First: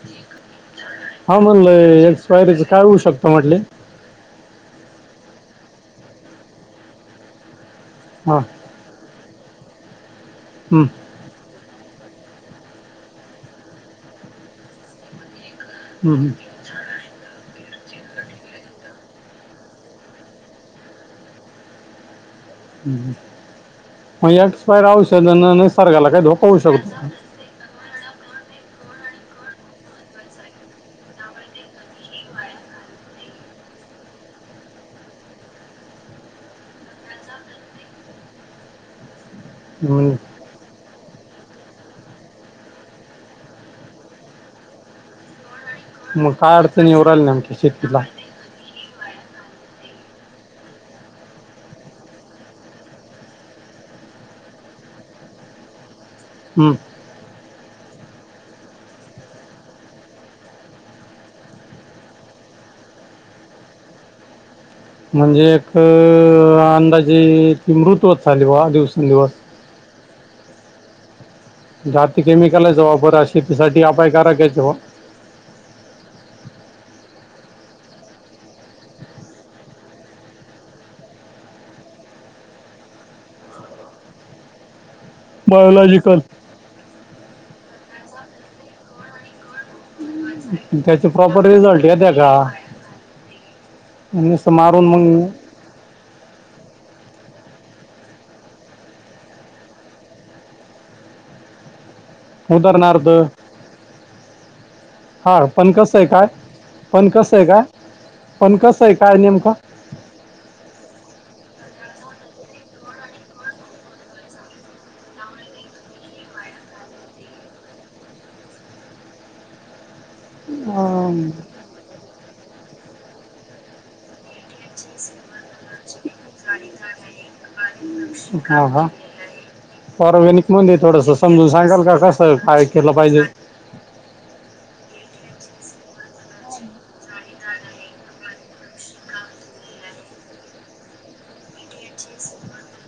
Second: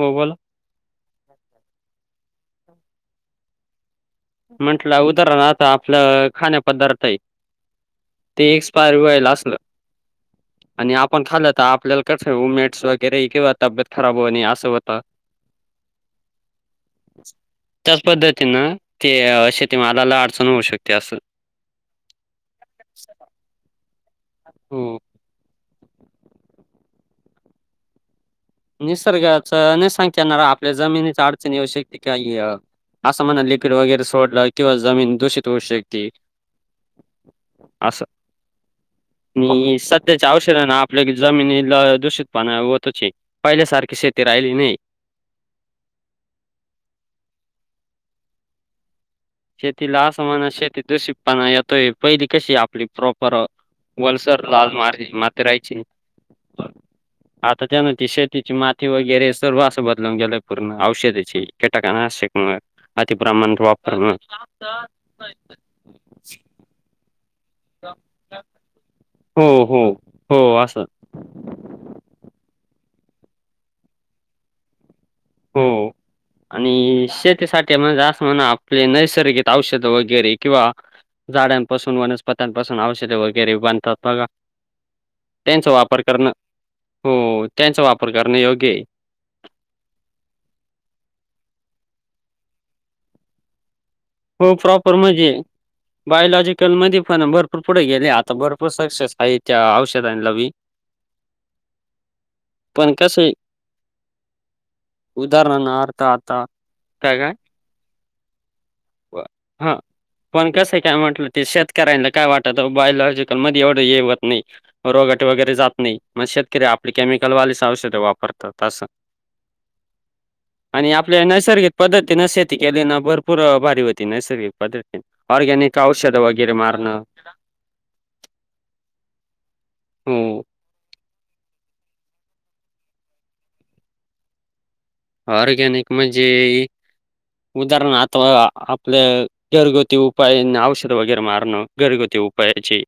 हो बोला हा म्हणलं, एक्सपायरीचं काय होऊ शकतं? म्हटले म्हंटला उदाहरण आता आपलं खाद्यपदार्थ आहे हां ते एक्सपायर व्हायला असलं हं, आणि आपण खाल्लं तर आपल्याला उमेट्स वगैरे किंवा तब्बेत खराब होणे असं होतं हम्म.. हम्.. त्याच पद्धतीनं, ते शेतीमालाला अडचण होऊ शकते असं. मग एक्सपयर हो औषधाना नस सारखाला काय त पाहू शकतो. निसर्गाच नि सांगता येणार आपल्या जमिनीच्या अडचणी येवश्यकते का असा म्हणा लिक्विड वगैरे सोडला किंवा जमीन दूषित होऊ शकते असं आणि हं. सध्याच्या औषधना आपल्या जमिनीला दूषितपणा होतोचय पहिल्यासारखी शेती राहिली नाही. मग काय अडचणीव राहिल आणखी शेतीला. शेतीला असमाना शेती दूषितपणा येतोय पहिली कशी आपली प्रॉपर वलसर लाल मारज माती राहायची. हम्म आता त्यान ती शेतीची माती वगैरे सर्व असं बदलून गेलंय पूर्ण औषधाची कीटाकांनाशक अति ब्राह्ण वापर. म्हणजे एक अ अंदाजी मृतच झाली वा दिवसां हो हो हो असं जात केमिकल आहेचा वापर शेतीसाठी अपायकारक आहे जेव्हा. हो. आणि शेतीसाठी म्हण असं म्हणा आपले नैसर्गिक औषध वगैरे किंवा झाडांपासून वनस्पत्यांपासून औषधे वगैरे बांधतात बघा. त्यांचा वापर बायोलॉजिकल करणं हो त्यांचा वापर करणें योग्य. त्याचा प्रॉपर रिझल्ट येण्याचा? हो प्रॉपर म्हणजे बायलॉजिकल मध्ये पण भरपूर भरपूर पुढे गेले आता भरपूर सक्सेस आहे त्या औषधां ल मी उदरणारारद हा पण कसं उदाहरणार्थ आहे काय आता पण कसं आहे काय? पण कसं आहे काय नेमकं हा पण कसं आहे काय म्हंटलं ते शेत शेतकऱ्यांना काय वाटत बायलॉजिकल मध्ये एवढं हे होत नाही रोगट वगैरे जात नाही मग शेतकरी आपल केमिकलवालीच औषध वापरतातं असं. - [unintelligible] आणि आपल्या अं, नैसर्गिक पद्धतीनं शेती केली ना भरपूर [inaudible] ऑर्गॅनिक औषध वगैरे मारणं. हा हा हो ऑरगॅनिक म्हणेज थोडस. समजून सांगाल का कसं काय केलं पाहिजे? ऑर्गॅनिक म्हणजे? उदाहरण आता आपल्या घरगुती उपायानां औषध वगैरे मारणं घरगुती. उपायाची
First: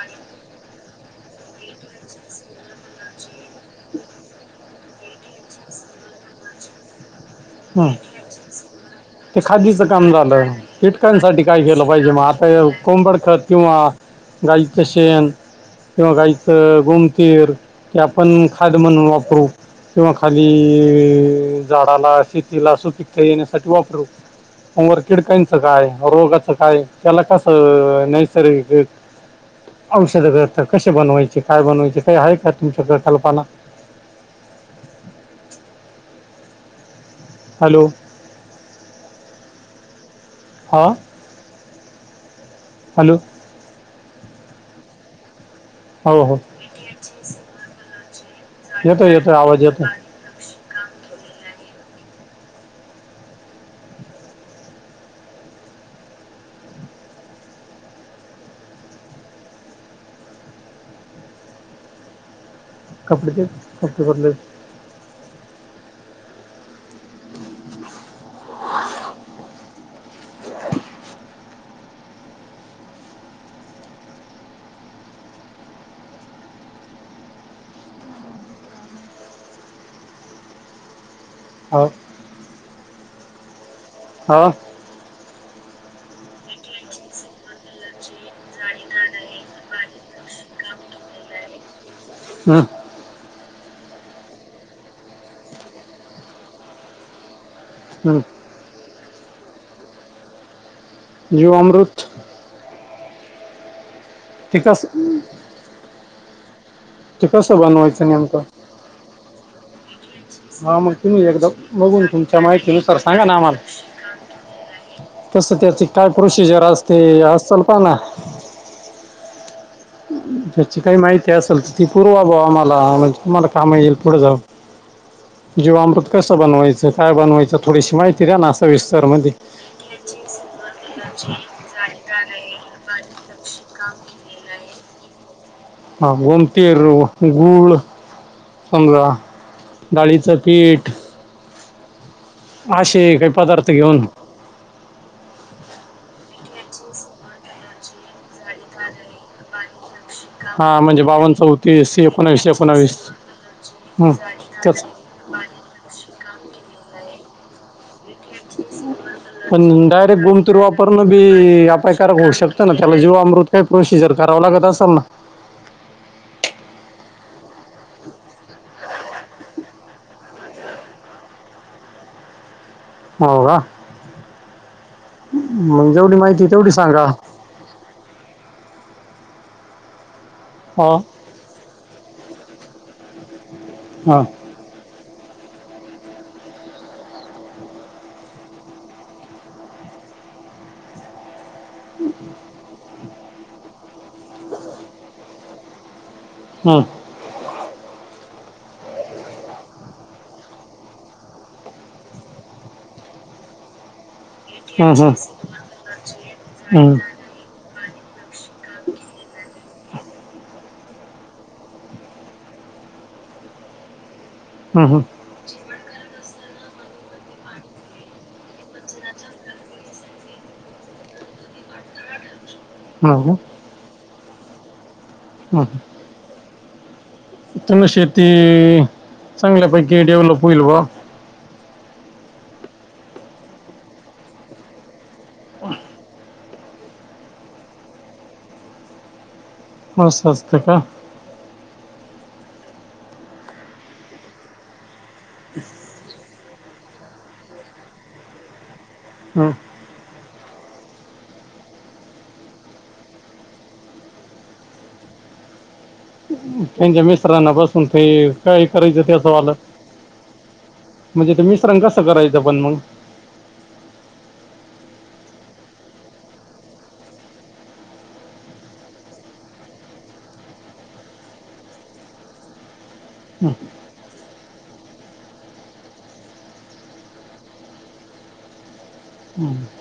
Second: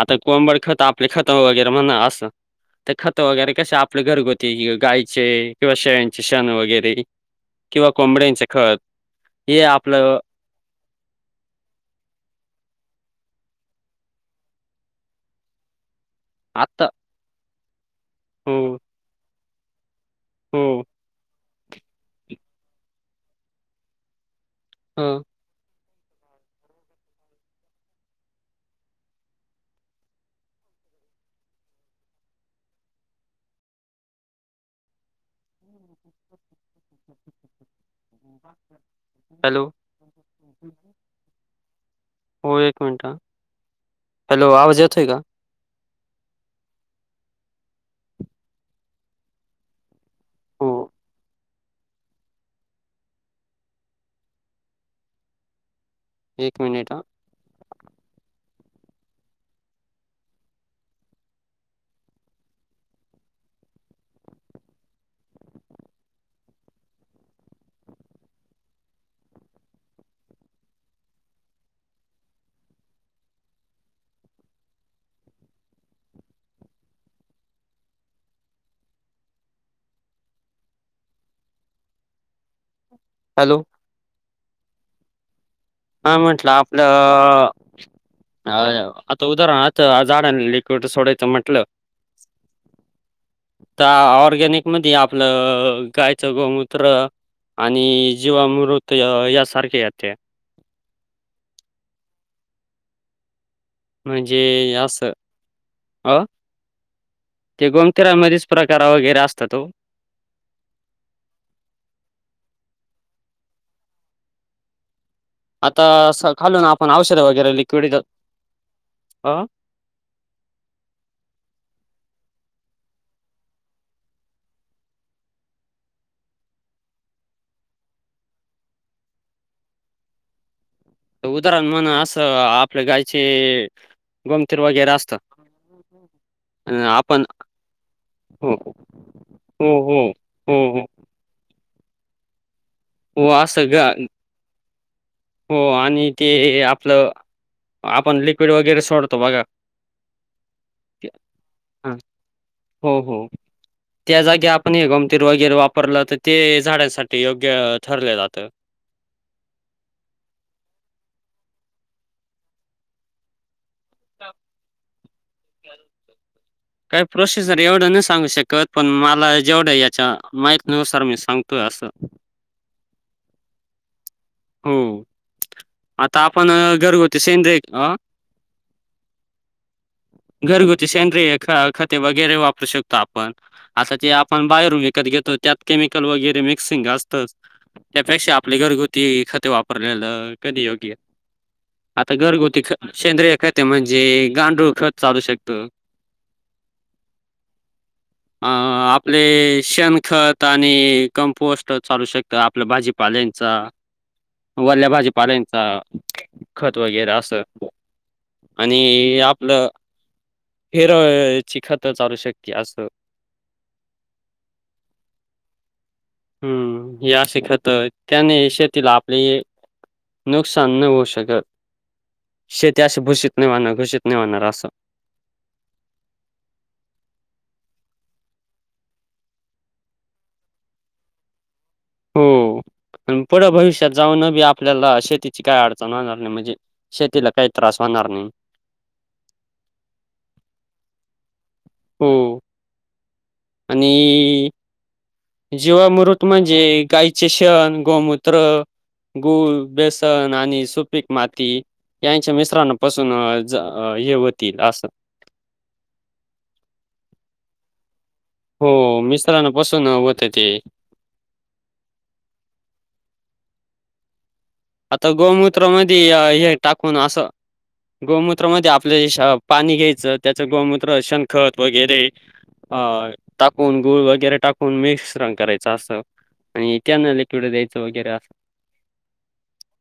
आता कोंबड खत आपले खत वगैरे म्हणा अस. तर खतं वगैरे कसे आपले घरगुती गायचे किंवा शेळ्यांचे शेण वगैरे. किंवा हं. कोंबड्यांचे खत. ते हे खादीच काम आपलं झालं. किटकांसाठी काय केलं पाहिजे? मग आता कोंबड खत किंवा गाईचं शेण किंवा गाईचं आता गुमतीर. - हि आपण हो खाद म्हणून वापरू. किंवा हो खाली झाडाला शेतीला सुपिकता येण्यासाठी वापरू. मग वर ह किडकांचं काय? रोगाच काय? त्याला कासं नैसर्गिक औषध घरात कसे बनवायचे? काय बनवायचे? काही आहे का तुमच्याकड कल्पना? [inaudible] हॅलो! हॅलो! हा! हो एक मिनट ह हॅलो हॅलो आवाज येतोय का? हो हो. येतोय येतोय आवाज येतोय. हो! एक मिनिट हा? कपड़े दे कपड़े बदलयचे आहेत. हो हॅलो हो हा म्हटलं आपलं अ आता उदाहरण आता झाड लिक्विड सोडायचं म्हंटलं. हा आ ऑर्गॅनिक मध्ये आपलं गायचं गोमूत्र आणि हम्म. जीवामृत यासारखे येत्या. जीवामूर्त. म्हणजे कसं असं? अ कसं ते बनवायचं नेमकं गोमखरमध्येच प्रकार वगैरे असतात ओ. हा मग तुम्ही एकदा बघून तुमच्या माहिती नुसार सांगा ना आम्हाला. कसं आता त्याचे काय असं प्रोसिजर खालून आपण असते औषधं वगैरे असलपना लिक्विड अ त्याची काही माहिती असेल तर ती पूर्वा बा आम्हाला म्हणजे आम्हाला काम येईल पुढे जाऊन. जीवामृत कसं बनवायचं काय बनवायचं, थोडीशी माहिती द्या ना सविस्तर मध्ये [inaudible] उदाहरण म्हण असं आपल्या गायचे गोमतीर वगैरे असत. ह गोमतीर, आपण गूळ. हो. समजा हो, हो, डाळीचं हो, हो, पीठ असे हो काही असं पदार्थ घेऊन ग. हो आणि ते आपलं आपण लिक्विड वगैरे सोडतो बघा हा म्हणजे बावन हां, चौतीस एकोणशे हो हो त्या जागी आपण त्याच हे गमतीर वगैरे वापरलं ते झाडांसाठी योग्य ठरलं जातं. पण डायरेक्ट गोमतीर वापरणं ही अपायकारक होऊ शकतं ना त्याला जीवामृत काय प्रोसिजर करावं लागत असल ना? काय प्रसीजर एवढं नाय सांगू शकत पण मला जेवढं याच्या माहि न सर मी सांगतोय असं हो का? हो मग जेवढी आता माहिती आपण तेवढी अ, सांगा. घरगुती सेंद्रिय अ घरगुती हो सेंद्रिय ख खते वगैरे वापरू शकतो आपण आता ते हां आपण बाहेर विक कत घेतो त्यात केमिकल वगैरे मिक्सिंग असतात त्यापेक्षा आपले घरगु ती खते वापरलेलं कधीही योग्य आता घरगुती ख सेंद्रय खते म्हणजे जे गांडूळ खत चालू शकतं. हम्म अ आपले शेणखत आणि कमपोस्ट चालू शकतं आपलं भाजीपाले ल्यांचा वल्या हं, हं. भाजीपालांचा खत हं. वगैरे असं आणि आपलं हेरची खतं चालू शक्य अस हम्म हम्म हम्म ही अशी खतं त्याने शेतीला आपले नुकसान नई होवू शकत. शेती अस भूषित हो का? नाही व्हणार घूषित नाही व्हणार असं. हं हं तुमी शेती इइ. चांगल्यापैकी डेव्हलप होईल बुवा हो अन् पुढं भविष्यात जाऊन बी आपल्याला शेतीची काय अडचण होणार नाही म्हणजे शेतीला काय त्रास होणार नई. हो असतंय का हो आणि जीवामृत म्हणजे गायचे शेण गोमूत्र हं. गुळ बेसन आणि सुपीक माती यांच्या मिश्रणापासून ज- य हुतील असं. त्यांच्या मिश्रणापासून ते काय हो, करायचं ते असं वाल मिश्रणापासून होतं ते. म्हणजे ते मिश्रण कसं करायचं पण मंग आता गोमूत्र मध्ये य-हे टाकून असं. गोमूत्र मधे आपल्या हेश पाणी घ्यायचं त्याच गोमूत्र शेणखत वगैरे अ टाकून गुळ वगैरे टाकून मिक्स श्रण करायचं असं आणि त्यान लिक्विड द्यायचं वगैरे असं.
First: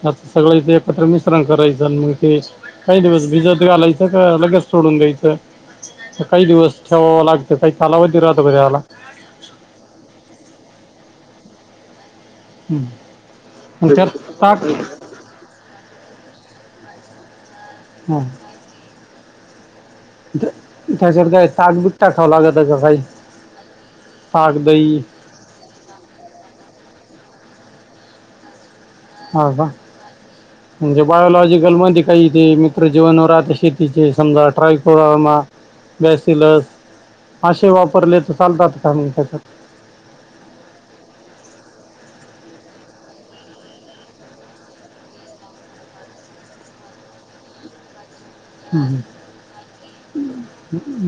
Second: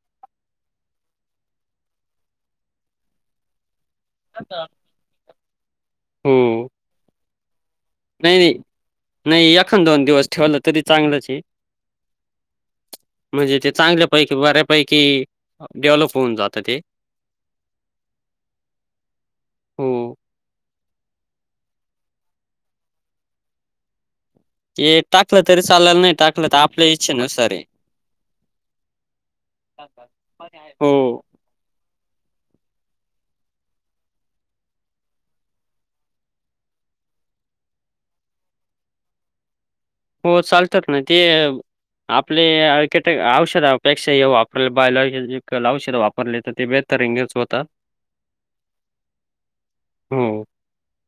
आता सगळ एकत्र मिश्रण करायचं मग ते काही दिवस भिजत घालायचं. त [unintelligible] लगेच सोडून घ्यायचं काही हो. दिवस ठेवावा लागत. नाही नाही नाही एखांद दोन दिवस ठेवलं तरी चांगलंचे हम्म. म्हजी ते चांगल्यापैकी बऱ्यापैकी डेव्हलप होऊन जात ते हा. हो. तझ्यात काय ताकबीक टाकावं लागतं का काय? ते टाकलं तरी चालण नाही टाकलं तर आपल्या इच्छेनुसाराय् हा का म्हणजे बायलॉजिकल म्हणती काही ते मित्र जीवनावर शेतीचे समजा ट्राय कर. बॅसिलस असे वापरले तर चालतात काम त्याच्यात हो चालत ना ते आपले औषधापेक्षा वापर बा औषध वापरले तर ते ब रिंगेच होता. ह हो.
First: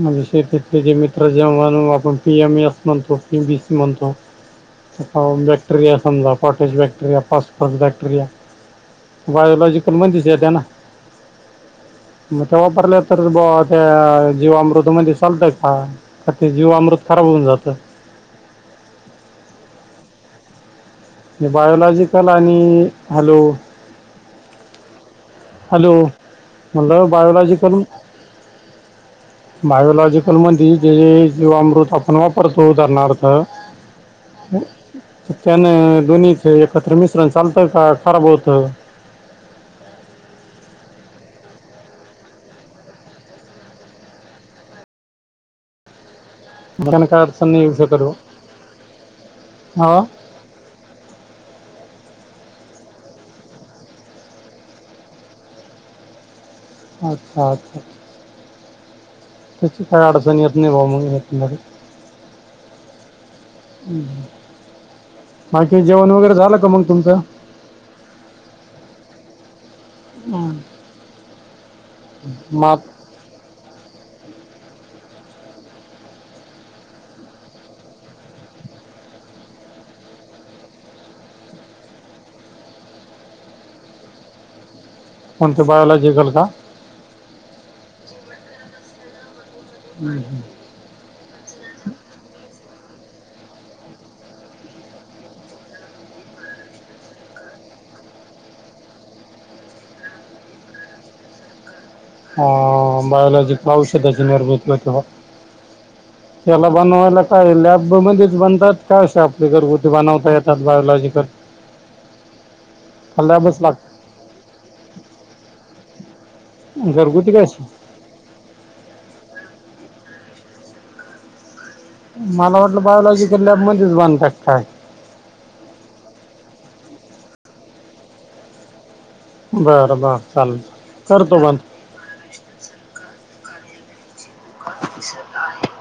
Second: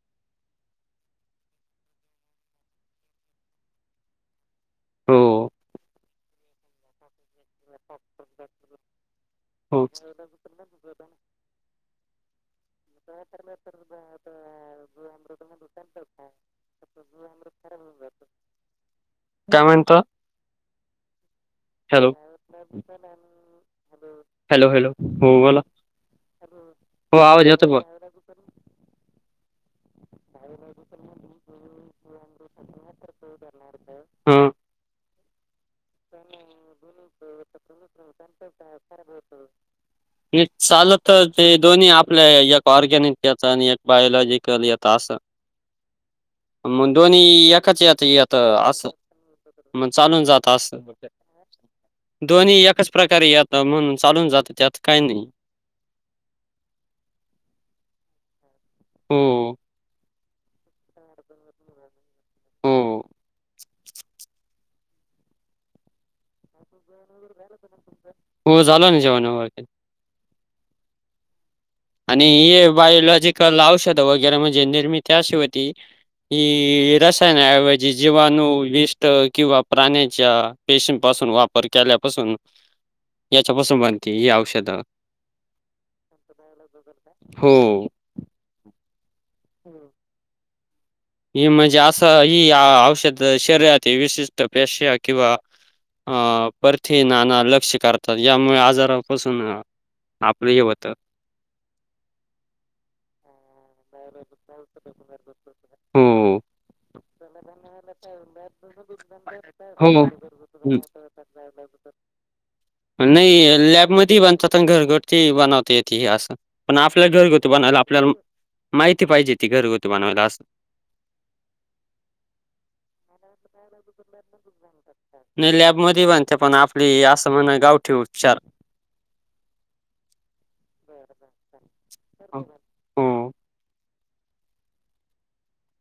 मष जमीन जेवन आपण पी एम एस म्हणतो पी बीसी म्हणतो हो. बॅक्टरि कॉटेज बॅक्टर पा हो. बायलाॉजिकल म्ह ना. वापरल्या तर त्या जीवामृतमध्येध्ये चालतय का ते जीवामृत खराब होऊन जात. कमन तो बायोलॉजिकल आणि हॅलो. हॅलो हॅलो हो बोला हॅलो मला हो आवाज येतो बयोलाॉजिकल ब बयलाॉजी ल म्ह ज जीवा अमृत आपण वापरतो उदाहरणार्थ हा [unintelligible] त्यान दोनीचे एकत्र मिश्रण चालतं का खराब होत. म चालत. तर हे दोन्ही आपल्या एक ऑर्गॅनिक याच आणि एक बायलॉजिकल याचा असं. रीकाम आहे. मग दोन्ही एकाच यात अस म हा चालून जात. रीकाम आहे. दोन्ही एच प्रकारे येतात म्हणून चालून जातात त्यात काही नाही. अच्छा अच्छा. हो काणी हो. बाकी जेवण वगैरे झालं का मग तुमचं. हो झाल ना जेवणा वैे हम. आणि बायोलॉजिकल औषधं वगैरे म्हणजे निर्मि त्याशिवायती हि रसायनाऐवजी जीवाणूविष्ट किंवा प्राण्याच्या पेशी वापर केल्यापासून याच्यापासून बनती ही औषधं. कोणते बायोलॉजिकल का? हो. हम् हम् ही म्हणजे.. असं ही... औषध शरीरात विशिष्ट पेश्या किंवा अं परथीनाना लक्ष करतात, यामुळे आजारापासून आपलं हे होतं अ... बायोलॉजीक औषधाची हो निर्मिती होते बघ त्याला बनवायला काय लॅबमध्येच बनतात काय... अशे आपले घरगुती बनवता येतात बायोलॉजीकल? [unintelligible] नई... लागतात लॅबमध्ये बनतात अन घरगुती बनवता येती असं पण आपल्या काय घरगुती अशी बनवायला आपल्याला माहिती पाहिजे ती घरगुती बनवायला असल मला वाटलं बायोलॉजीकल लॅब मध्येच बनतात काय नाही लॅबमध्ये बनत्या पण आपली असं म्हणायला गावठी उपचार बरं बर चालल चालल करतो बंद हो.. हो. [unintelligible] दिसत आहे.